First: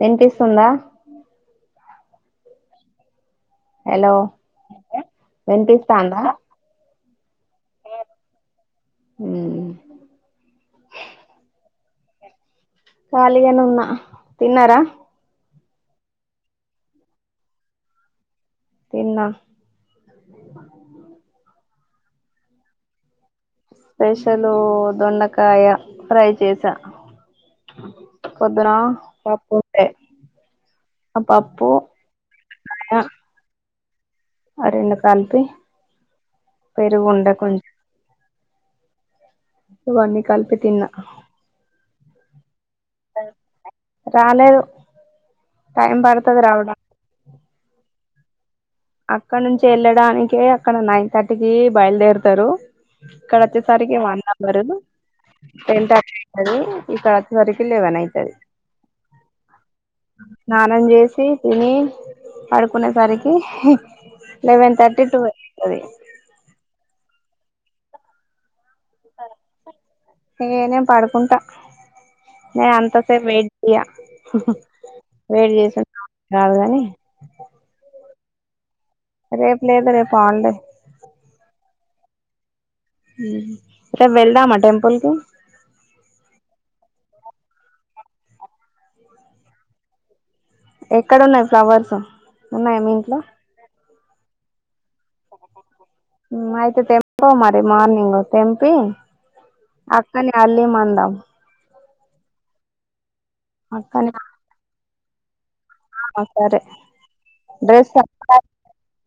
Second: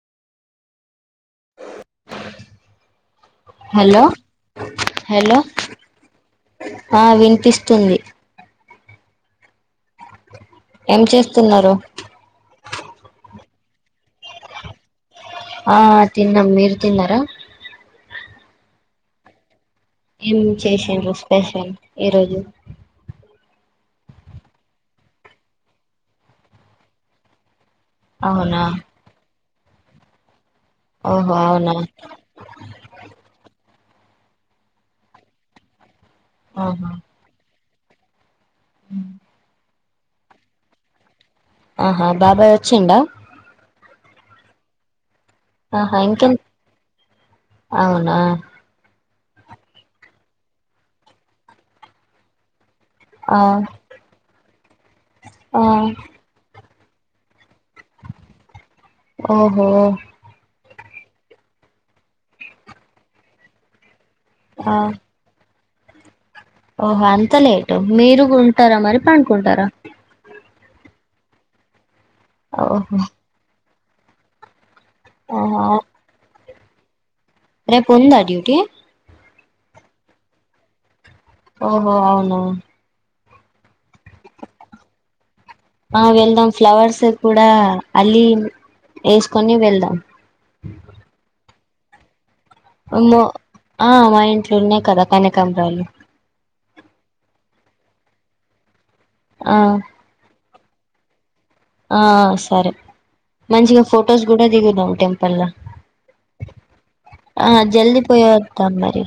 వినిపిస్తుందా ఆ hello hello విన్పిస్తుందా ఆ వినిపిస్తుంది అ ఏం చేస్తున్నారు కాళిగానే ఉన్న తిన్నార ఆ తిన్నం మీరు తిన్నార తిన్నా ఏం చేసిండ్రు స్పెషల్ ఈ రోజు స్పెషలు దొండకాయ ఫ్రై చేసా అవునా పొద్దున పప్పు ప్రే అబ ఓహో అప్పు అవునా ఆ రెండు కలిపి ఆహా పెరుగుండ కొంచెం పప్పు వండి కలిపి తిన్నా ఆహా బాబయ్ [inaudible] చ్చిండా రాలేదు టైమ్ ఇంకెం పడుతుది రావడా అవునా అక్కడ నుంచి వెళ్ళడానికి అక్కడ నైన్ థర్టీకి బయలుదేరుతారు ఇక్కడ ఆ వచ్చేసరికి వన్ అ వరుదు ఆ [unintelligible] అది ఇక్కడ సరికి లేవన్ ఐతది ఓహో స్నానం చేసి తిని పడుకునేసరికి హ ఆ లెవెన్ థర్టీటూ అది ఓహో అంత లేట్టు మీరుగుం టారా మరి పన్కుంటారా ఏ నేను పడుకుంటా నే అంత ఓహో సేప్ వెయిట్ యా ఆహా కాదుగాని రేపు ఉందా డ్యూటీ రేపు లేదు రేపు హాలిడే ఓహో అవునా ఊ రేపు వెళ్దామా టెంపుల్కి ఆ వెళ్దాం ఫ్లవర్స్ కూడా అల్లి ఏసుకొని వెళ్దాం ఎక్కడున్నాయి ఫ్లవర్సు ఉన్నాయా మీ ఇంట్లో మో ఆ మా ఇంట్లో ఉన్నాయి కదా కనకాంబ్రాలు అయితే తెంపు మరి మార్నింగు తెంపి ఆ అల్లీ మందం ఆ సరే మంచిగా అక్కని ఫొటోస్ కూడా దిగుదాం టెం తెల్ల సరే ఆ డ్రెస్ జల్దీ పోయి వద్దాం మరి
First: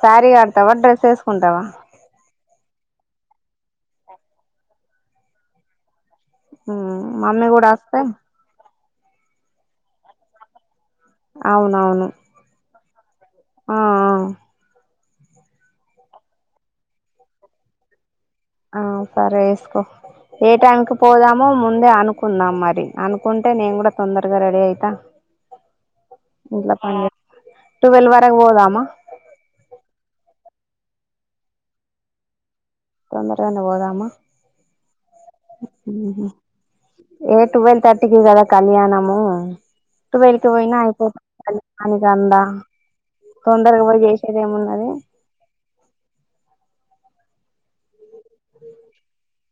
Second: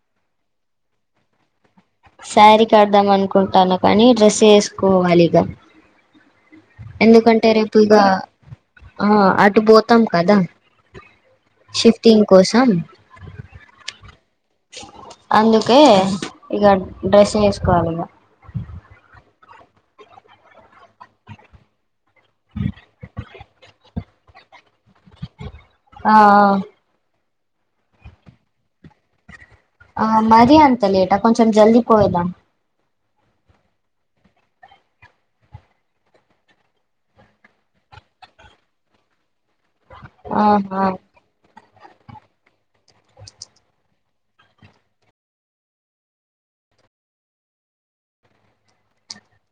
శారీ కడతావా డ్రెస్ ఏసుకుంటావా శారీ కడదాం అనుకుంటానా కానీ డ్రెస్సే ఏసుకోవాలి ఇగ ఊ మమ్మీ ఎందుకంటే కూడా రేపు ఇగ వస్తే ఆ అటు పోతాం కదా అవునవును షిఫ్టింగ్ కోసం ఆ ఆ అందుకే ఇగ డ్రెస్ వేసుకోవాలిగా ఆ సరే ఏసుకో ఏ టైంకి పోదామో ముందే అను కుందాం మరి అనుకుంటే నేను కూడా తొందరగా రెడీ అయితా ఆ ఇంట్లో పని చే టువల్ వరకు పోదమా ఆ మరీ అంత లేటా కొంచెం జల్దీ పోయొదాం తొందరగానే పోదామా ఉహు ఏ టువల్ తర్టీకి కదా కళ్యాణము టువల్ కి పోయినా ఆహా అయిపో [inaudible] ఆని కందా తొందరగా పొయ్యి చేసేది ఏమున్నది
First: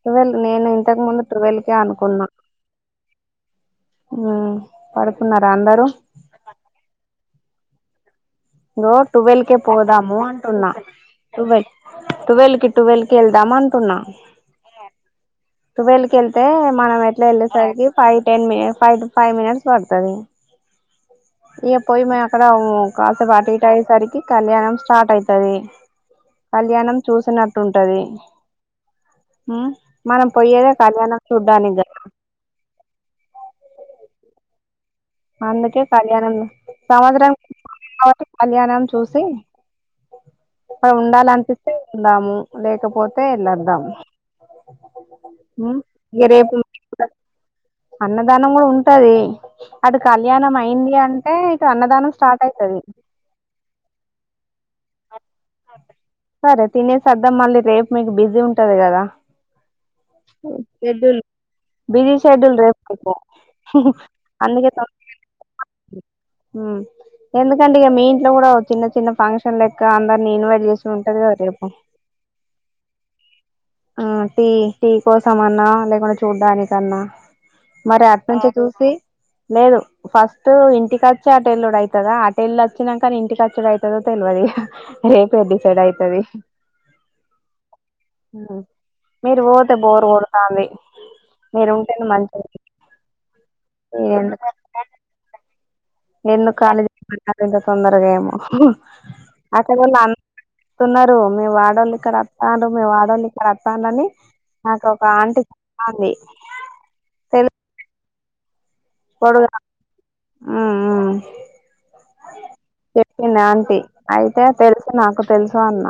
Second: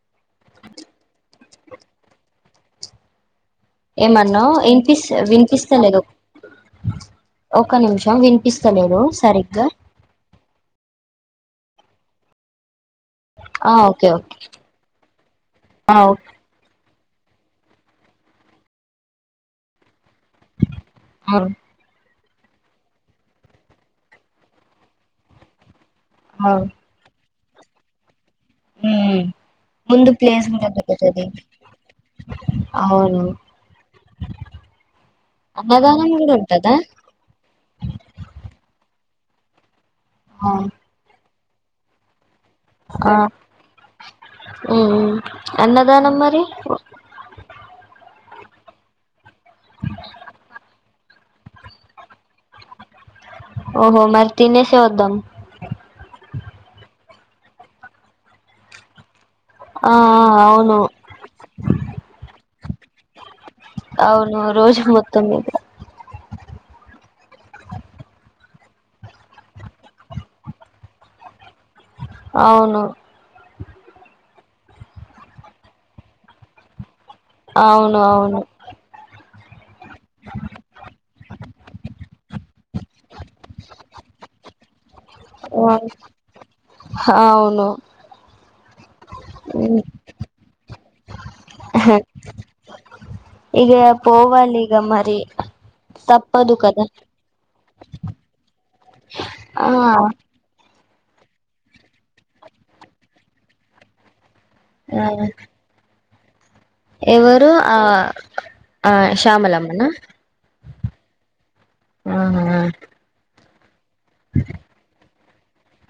టువెల్ నేను ఇంతకు ముందు టువెల్ కే అనుకున్నా ఏమన్నావ్ ఇన్పిస్త పడుకున్నారా విన్పిస్త అందరూ లేదు ఒక నిమిషం విన్ లో టువల్ కే పోదాము అంటున్నా టువల్ టువెల్ కి టువెల్ కి ఎళ్దాం ఆ అంటున్నా ఓకే ఓకే ఆ టువల్ కి ఓకే ఎళ్తే మనమై ట్లా వెళ్ళేసరికి five ten minutes five five minutes పడుతాది ఇగ పొయ్యి మ్యా క్కదవు కా తప అటు ఇటు అయ్యేసరికి కళ్యాణం స్టార్ట్ అయితది ఆ కళ్యాణం చూసిన టుంటది హుమ్ ముందు ప్లేస్ పోయేదే [inaudible] కళ్యాణం తది చూడ్డానికి కదా అవును అందుకే అన్నదానం కూడా కళ్యాణం ఉంటదా సముద్రం [inaudible] కళ్యాణం చూసి ఆ [inaudible] ఉండాలన్పిస్ ఉందాము ఆ లేకపోతే వెళ్ళొద్దాం ఊ ఊ ఉమ్ అన్నదానం ఇగ మరి రేపు అన్నదానం కూడ ఉంటది. అటు కళ్యాణం అయింది. అంటే ఇక అన్నదానం స్టార్ట్ అయితది ఓహో మరీ తినేస్ సే వద్దము సద్దాం మళ్ళీ రేపు మీకు బిజీ ఉంటది కదా. ఆ ఆ అవును షేడ్యూల్ బిజీ షెడ్యూల్ రేప్ [unintelligible] పో అవును రోజు మొత్తం మీద హ్మ్ ఎందుకంటే ఇక మీ ఇంట్లో కూడ చిన్న చిన్న ఫంక్షన్ టన్ లెక్క అందరు నీ ఇన్వైట్ చేసి ఉంటది కదా రేపు అవును ఆ టీ టీ కోసం అన్నా లేకుండా చూడ్డానికన్నా అవును మరి అటు అవును నుంచే చూసి లేదు ఫస్ట్ ఇంటిక స్టార్ట్ ఎల్లుడు ఐతదా అటేలోచినాకనే ఇంటికి వచ్చుడు ఐతాడో తెల్వదు ఇగ రేపే డిసైడ్ అయితది ఆ అవును మీరు పోతే బోర్ కొడుతాంది మీరు ఉంటేనే మంచి ఏ పోవాలిగ మరి తప్పదు ఎందుకు కదా ఖాళీ [inaudible] ఇంత తొందరగా ఏమో ఆ అట్గొల్ల అన్ వస్తున్నారు మీ వాడోళ్ళు ఇక్కడ వత్తాన్రు మీము ఆడోళ్ళు ఇక్కడ వతానని నాకు ఒక ఆంటీ చెప్తా ఉంది ఎవరు ఆ ఆ శ్యామలమ్మనా హ్మ్ హ్మ్ హ్మ్ పి అయితే తెలుసు నాకు తెలుసు అన్న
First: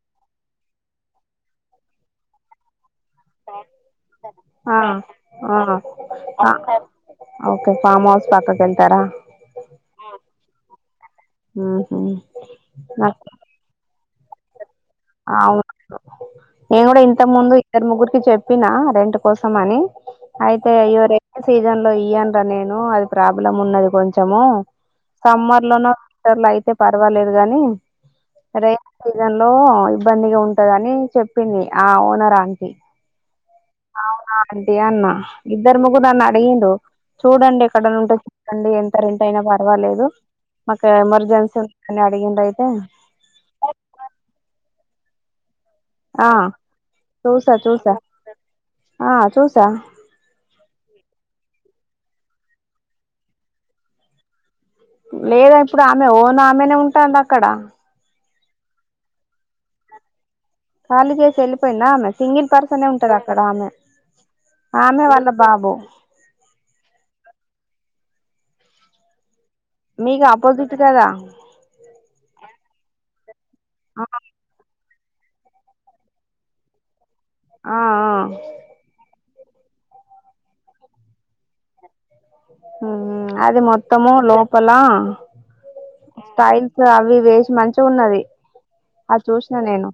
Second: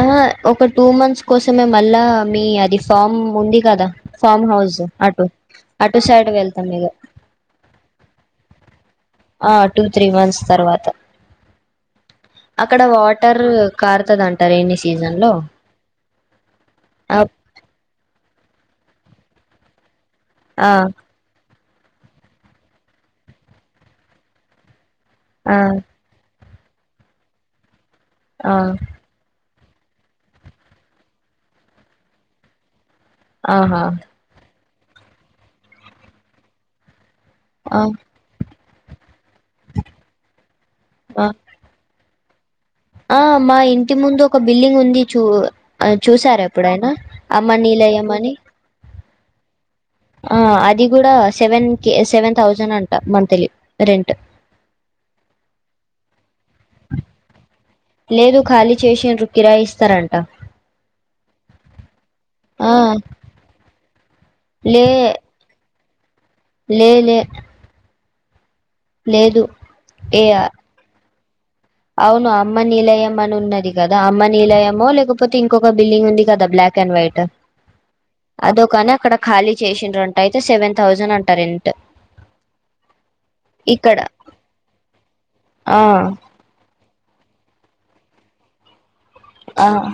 ఆ ఒక టూ మంత్స్ కోసమే మళ్ళా మీ అది ఫామ్ ఉంది కదా ఫామ్ ఆ హౌస్ అటు ఆ అటు సైడ్ ఆ వెళ్తాం మీగ ఓకే ఫామ్ హౌస్ పక్కకెళ్తారా ఆ టూ త్రీ మంత్స్ తర్వాత ఉహు అక్కడ నాకు వాటర్ కార్ తదంట రేనీ స్ సీజన్ లో ఓహ నేను కూడా ఆ ఇంత ముందు ఇద్దరు ముగ్గురికి చెప్ చెప్పినా రెంట్ కోసం అని ఆ ఆయితే ఇవరే సీజన్ లో ఇయ్యనురా నేను అది ప్రాబ్లం ఉన్నది కొంచము ఆ సమ్మర్ లనో వింటర్ అయి అయితే పర్వాలేదు గాని ఆ రరే సీజన్ లో ఇబ్బందిగా ఉంటదని చెప్పింది ఆ ఓనర్ అంటీ ఆహా అంటి అన్నా ఇద్దర్ ముగ్గునన్న అడిగిండు చూడండి ఆ ఎక్కడ ఉంటె అండి ఎంత రెం టైన పర్వాలేదు మాకు ఆ ఎమర్జెన్సీ ఉందని అ అడిగిండు అయితే ఆ మా ఇంటి ముందు ఒక బిల్డింగ్ ఉంది చూ అది ఆ చూసార ఎప్పుడైనా చూసా అమ్మ చూసా నిలయం ఆ అని ఆ చూసా అది కూడా సెవెన్ కే సెవెన్ థౌజండ్ అంట మంత్లీ రెంట్ లేదా ఇప్పుడు ఆమె ఓనా లేదు ఖాళీ చేసిడ్రు కిరాయి ఇస్ స్త రంటా కాళీ చేసి వెళ్ళిపోయింద ఆమె సింగిల్ ఆ పర్సనే ఉంటది అక్కడ ఆమె లే ఆమె వాళ్ళ బాబు లే లే లేదు ఏ మీకు ఆపోజిట్ కదా అవును అమ్మ నిలయం అని ఉన్నది కదా అమ్మ నిలయమో లేక లేకపోతేంకొక బిల్డింగ్ ఉంది కదా బ్లాక్ అండ్ వైట్ ఆ ఆ అదొ కానీ అక్కడ ఖాళీ చేసిన్రంట అయితే సెవెన్ థౌజండ్ అంట రెంట్ అది ఇక్కడ మొత్తమ లోపలా ఆ అవి వేసి మంచిగా ఉన్నది అ చూసిన ఆ నేను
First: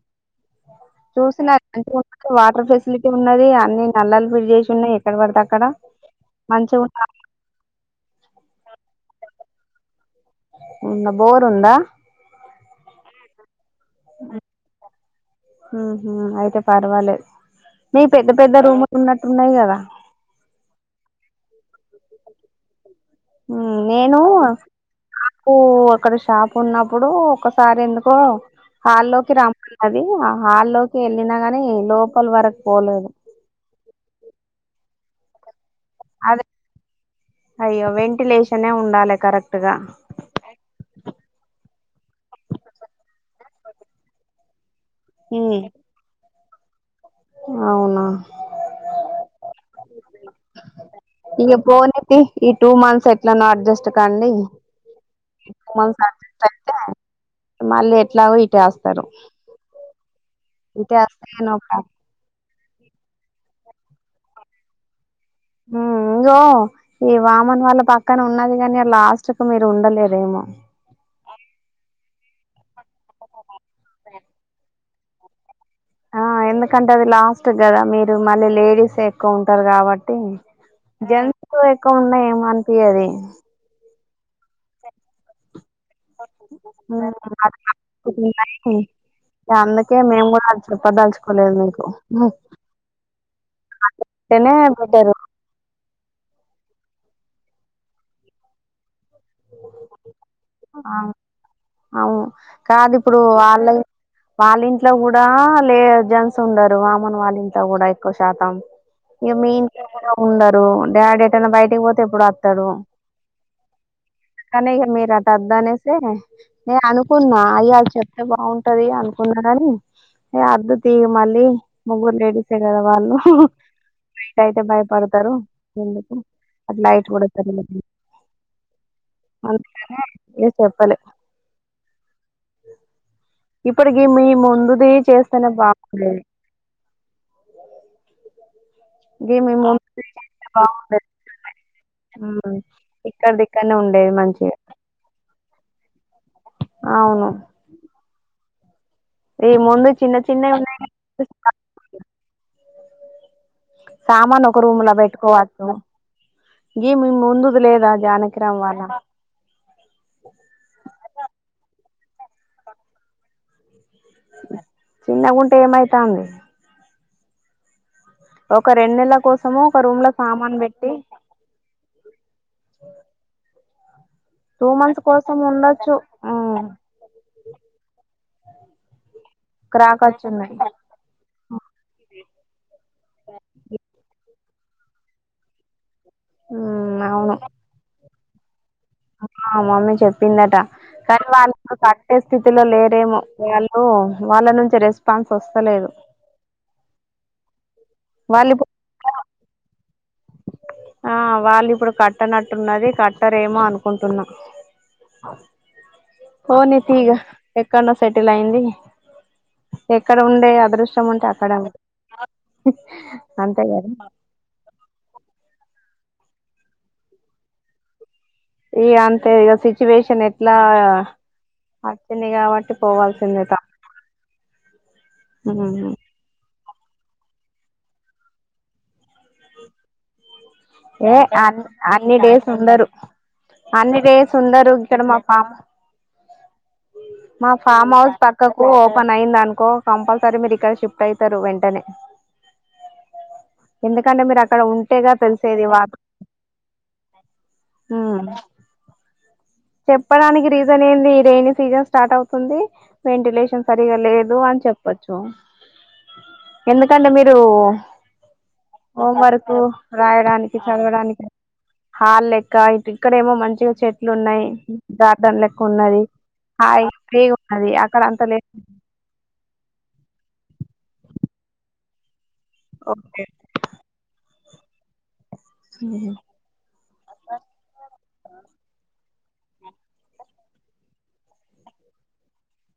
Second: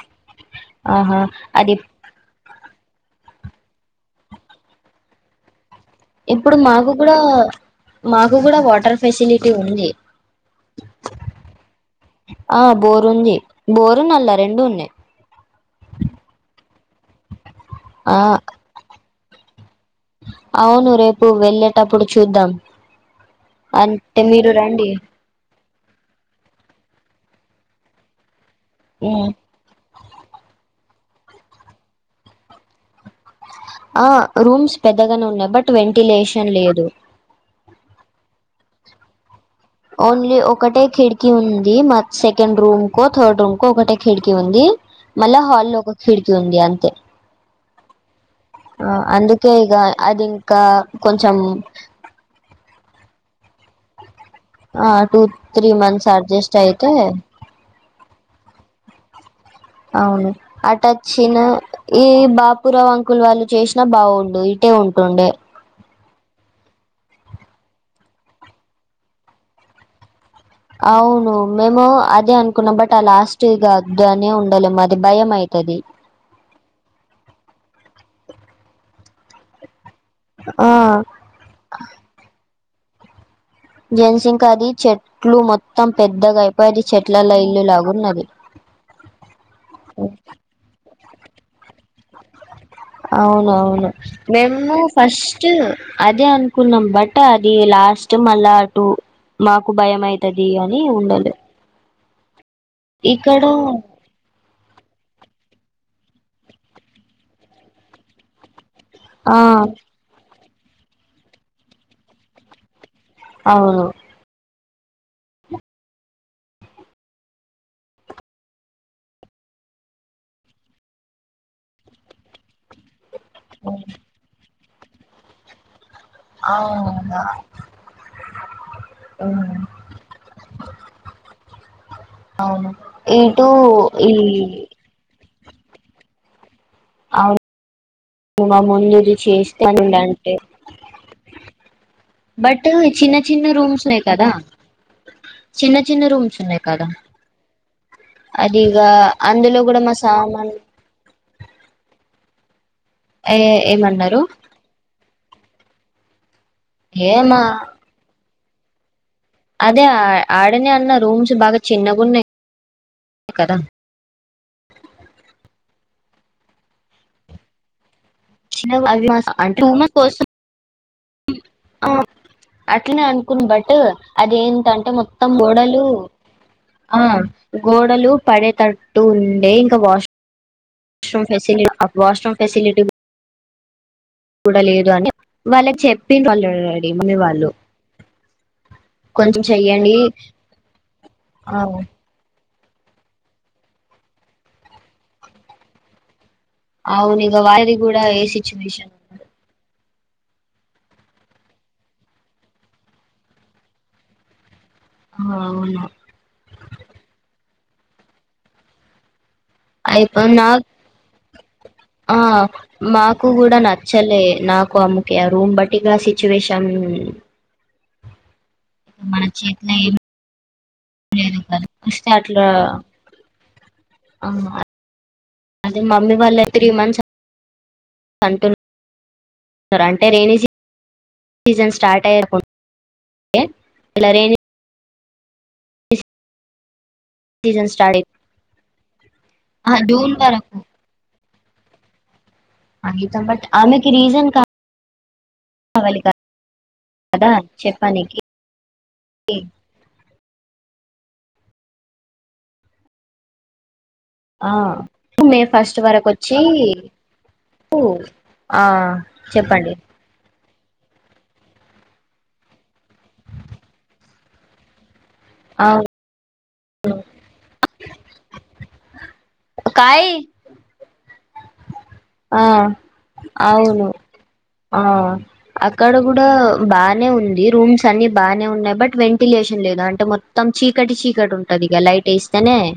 ఆహా చూసిన అది అక్కడ ఫెసిలిటీ ఉన్నది అన్ని నల్లలు ఫిట్ చేసి ఉన్నాయి ఎక్కడ పడతే అక్కడ ఇప్పుడు మంచిగా మాకు కూడా మాకు కూడా వాటర్ ఫెసిలిటీ ఉంది ఉ బోర్ ఉందా ఆ బోరుంది బోరు నల్ల రెండు ఉన్నాయి ఉహ అయితే పర్వాలేదు మీ ఆ పెద్ద పెద్ద రూమ్ లూనా ఇన్నాయి కదా అవును రేపు వెళ్ళేటప్పుడు చూద్దాం నేను అంటే మీరు రండి షాపు అక్కడ షాప్ ఉన్నప్పుడు ఒకసారి ఎందుకో ఉమ్. హాల్లోకి రామ్మన్న అది హాల్లోకి వెళ్ళినా గాని లోపల వరకు పోలేదు ఆ రూమ్స్ పెద్దగానే ఉన్నాయి బట్ అదే వెంటిలేషన్ లేదు అయ్యో వెంటిలేషనే ఉండాలి కరెక్ట్ గా ఓన్లీ ఒకటే కిడికిీ ఉంది మా సెకండ్ రూమ్ కో థర్డ్ రూమ్ కో ఒకటి కిటికీ ఉంది మళ్ల హల్ లో కిటికీ ఉంది అంతే అవునా ఆ అందుకే ఈగ ఇ పోనీటి ఈ టూ మంత్స్ ఎట్లా నా అడ్జస్ట్ కండి ఆ టూ త్రీ మంత్స్ అడ్జస్ట్ అయితే మళ్ళీ ఎట్లాగో ఇటే వస్తారు అవును ఇటే వస్తే అటచ్చిన నో ప్రాబ్లం ఈ బా కురవ అంకులు వాళ్ళు చేసినా బాగుండు ఇటే ఉంటుండే ఉమ్ ఇంగో ఈ వామన్ వాళ్ళ పక్కన ఉన్నది కాని లాస్ట్ కు మీరు ఉండలేరెమో అవును మేము అదే అనుకున్నాం బట్ లాస్ట్ ఇగా అద్దని ఉండాలేం మరి అది భయం అవుతుది ఆ ఎందుకంటే అది లాస్ట్ కదా మీరు మళ్ళీ లేడీస్ ఎక్కువ ఉంటారు కాబట్టి ఆ అ జంతులు ఎక్కువ ఉన్నాయేోంత ప అది జెన్సింగ్కాది చెట్లు మొత్త [inaudible] లాగున్నది అందుకే మేము కూడా అూపలుుం కొలే మీ అవును అవును మేము బెటరు ఫస్ట్ అదే అనుకున్నాం బట్ అది లాస్ట్ మళ్ళా అటు మాకు భయం అయితు అది అని ఆ! ఉండాలి [inaudible] కాదు ఇప్పుడు వాళ్ళ వాళ్ళింట్లో కూడా లే జన్స్ ఉండరు వామన్ వాళ్ళ ఇంట్ల కూడా ఎక్కువ శాతం ఇగ ఆ మీ ఇంట్లో కూడా ఉండరు ఓ డాడీ ఎటన్నా బయటికి పోతే ఎప్పుడో అత్తడు అవును కనీగా మీరా దు అనేసి నే అనుకున్నా అయ చెప్తే బాగుంటది అనుకున్నని న అర్దు తీగి మళ్ళీ ముగ్గురు లేడీసే కదా వాళ్ళు ఆయియితే బయ పడుతారు ఎందుకు ఆ లైట్ అవునా కూడా ఉమ్, [inaudible] ఏ చెప్పలే అవును ఇటు ఇప్పటికి ఈ మీ ముందుది చే బలే అవును ముందు ఇది గీ మీ ముందుది చేస్తానుంటే చేస్తే బాగుండేది ఉమ్ బట్ చిన్న ఇక్కడిది చిన్న ఇక్కడనే రూమ్స్ లే ఉండేది కదా మంచిగా చిన్న చిన్న రూమ్ షమ కాద అవును అది ఇకా ఈ అందులో కూడా ముందు మా చిన్న సామాన్ చిన్నవి ఉన్నాయి కదా, ఏ ఏమన్నారు సామాన్ ఒక రూమ్ లో బెట్ కోలాటం గీ మీ ఏమా ముందుది లేదా జానకి విక్రమ్ వాళ్ల అదే ఆడనే అన్నారు రూమ్స్ బాగా చిన్నవి. ఉన్నయ్ కదా చిన్నగుంటే ఏమైతాంది ఒక చిన్నవి రెండు అవి నెలల కోసము ఒక మా రూమ్ లో కోసం, సామాన్ పెట్టి ఆ అట్లనే అనుకున్న బట్ అయ్యో టూ అదేంటంటే మంత్స్ మొత్తం కోసం గోడలు ఉండొచ్చు ఆ గోడలు పడేటట్టు ఉండే ఇంకా క్రాక్ వాష్ వచ్చిందని వాష్రూమ్ ఫెసిలి, వాష్రూమ్ ఫెసిలిటీ కూడా లేదు అని వాళ్ళకి చెప్ప [unintelligible] ఆ మమ్మీ చెప్పిందట కానీ ఆ వాళ్ళు కట్టే స్థితిలో లేరేమో వాళ్ళు వాళ్ళ నుంచి రెస్పాన్స్ వస్తలేదు అవ్నిగా వారి కూడా ఏ వాళ్ళు ఇప్పుడు సిచ్యువేషన్నో ఆ వాళ్ళ ఇప్పుడు కట్టనట్టున్నది కట్టరేమో అనుకుంటున్నా ఆ అవును పోనీ తి ఇగ ఎక్కడ్నో సేటిల్ అయింది. ఎక్కడ అయిపోదా ఉండే నాగ్ అదృష్టం ఉంటే అక్కడ ఆ మాకు కూడా అంతే కదా నచ్చలే నాకు అమ్ము ఒకే ఆ రూమ్ బట్టిగా సిచ్యుషన్ ఇగ అంతే ఇగ ఏం స్విచ్చువేషన్ లా వస్తే అట్లా త ఆ అదే మమ్మీ వాళ్లు త్రీ మంత్స్ అంటూ నార్ అంటేే రేణిసీ ఏ అ అన్ని డేస్ ఉండరు అన్ని ఇలా డేస్ రైనీ ఉండరు. ఇక్కడ మాక్ ఫ మా సీజన్ ఫామ్ స్టార్ట్ హౌస్ పక్కకు ఓపెన్ అయింది అనుకో అ జూన్ కంపల్సరీ మీరు ఇక్కడ షిఫ్ట్ అయ్ ఇస్తారు వెంటనే అమితా బట్ ఆమెకి ఎందుకంటే రీజన్ మీరు కావ అక్కడ ఉంటేగా తెలిసేది వా కదా చెప్పనికి చెప్పడానికి రీజన్ ఏంది రేని సీజన్ స్టార్ట్ అవుతుంది వెంటిలేషన్ సరిగా సరిగలేదు ఆ అని చెప్పచ్చు. మే ఫస్ట్ వరకు వచ్చి ఎందుకంటే మీరు ఆ హోం వర్క్ చెప్పండి రాయడానికి చదవడానికి హల్ లెక్క ఇ ఇక్కడ ఏమో మంచిగా చెట్లు ఉన్నాయి. మ్మ్ గార్డెన్ లెక్క అవును ఉన్నది హాయ్ ఫ్రీగ్ ఉన్నది. అక్కడ అంత లే ఒకాయి ఆ అవును ఆ అక్కడ కూడా బానే ఉంది. రూమ్స్ అన్ని బానే ఉన్నాయి. బట్ వెంట్ వెంటిలేషన్ లేదు అంటే మొత్తం చీకటి చీకటి ఉంటది. ఇక లైట్ వేస్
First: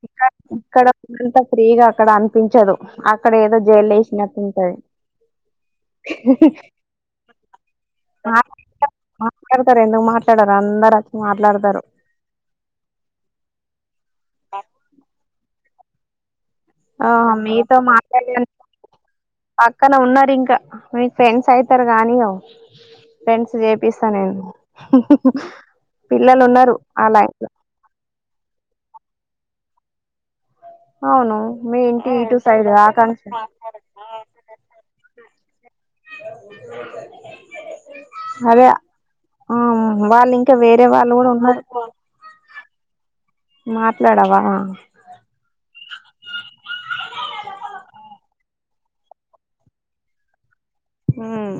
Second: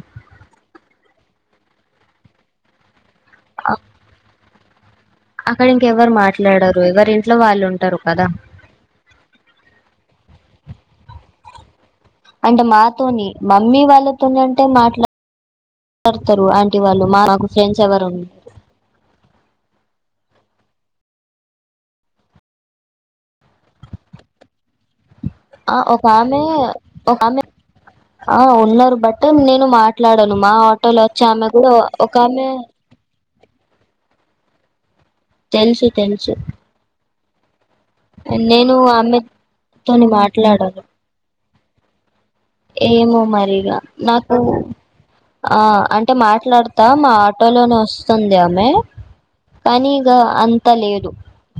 ఇక్క ఇక్కడంత ఫ్రీగా అక్కడ అనిపించదు అ అక్కడ ఏదో జైల్ల్ వేసినట్టు సరే అక్కడ ఇంకెవరు మాట్లాడరు ఎవరి ఇంట్లో వాళ్ళు ఉంటారు కదా డచ్చ మాట్లాడతారు అంటే మాతోని మమ్మీ వాళ్ళ తోని అంటే మాట్లాడు [unintelligible] ఆ మీతో మాట్లాడ పక్కన ఉన్నారు ఇం మీకు ఫ్రెండ్స్ అయితారుగానియో ఫ్రెండ్స్ చేపిస్తా నేను ఆ ఒక ఆమె పిల్లలు ఉన్నారు ఆ ఒక లైన్ ఆమె లో ఆ ఉన్నారు బట్ నేను మాట్ మాట్లాడను మా ఆటోల్ వచ్చే అవును ఆమె కూడా మీ ఇంటి ఒక ఇటు ఆమె సైడ్ ఆకాంక్ష తెలుసు తెలుసు అదే నేను ఆమెతోని ఆ వాళ్ళు ఇంకా మాట్లాడాను వేరే వాళ్ళు కూడా ఉన్నారు ఏమో మరిగా నాకు మాట్లాడవా ఆ అం అంటే మాట్లాడుత తా మా ఆటోలోనే వస్తుంది మే కానీ ఇగ అం అంత లేదు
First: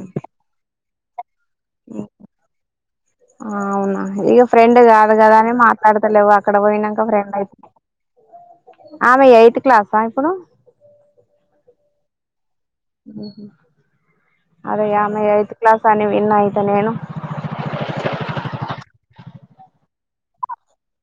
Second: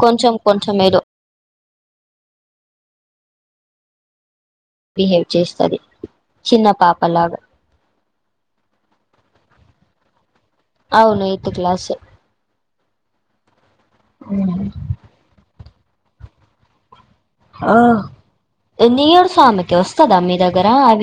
కొంచెం కొంచెం ఏదో హ్మ్ అవునా ఇయో ఫ్రెండ్ కాదు బిహేవ్ కదా అని చేస్తది మాట్లాడతలేవు అక్కడ చిన్న పోయినాక ఫ్రెండ్ పాపలాగా అయితు ఆమె ఎయిత్ క్లాసా ఇప్పుడు అవును ఎయిత్ క్లాస్ అరే ఆమె ఎయిత్ క్లాసనీ విన్నా అయితే నేను ఆ ఎన్ని ఇయర్స్ ఆమెకి వస్తదా మీ దగ్గర అవి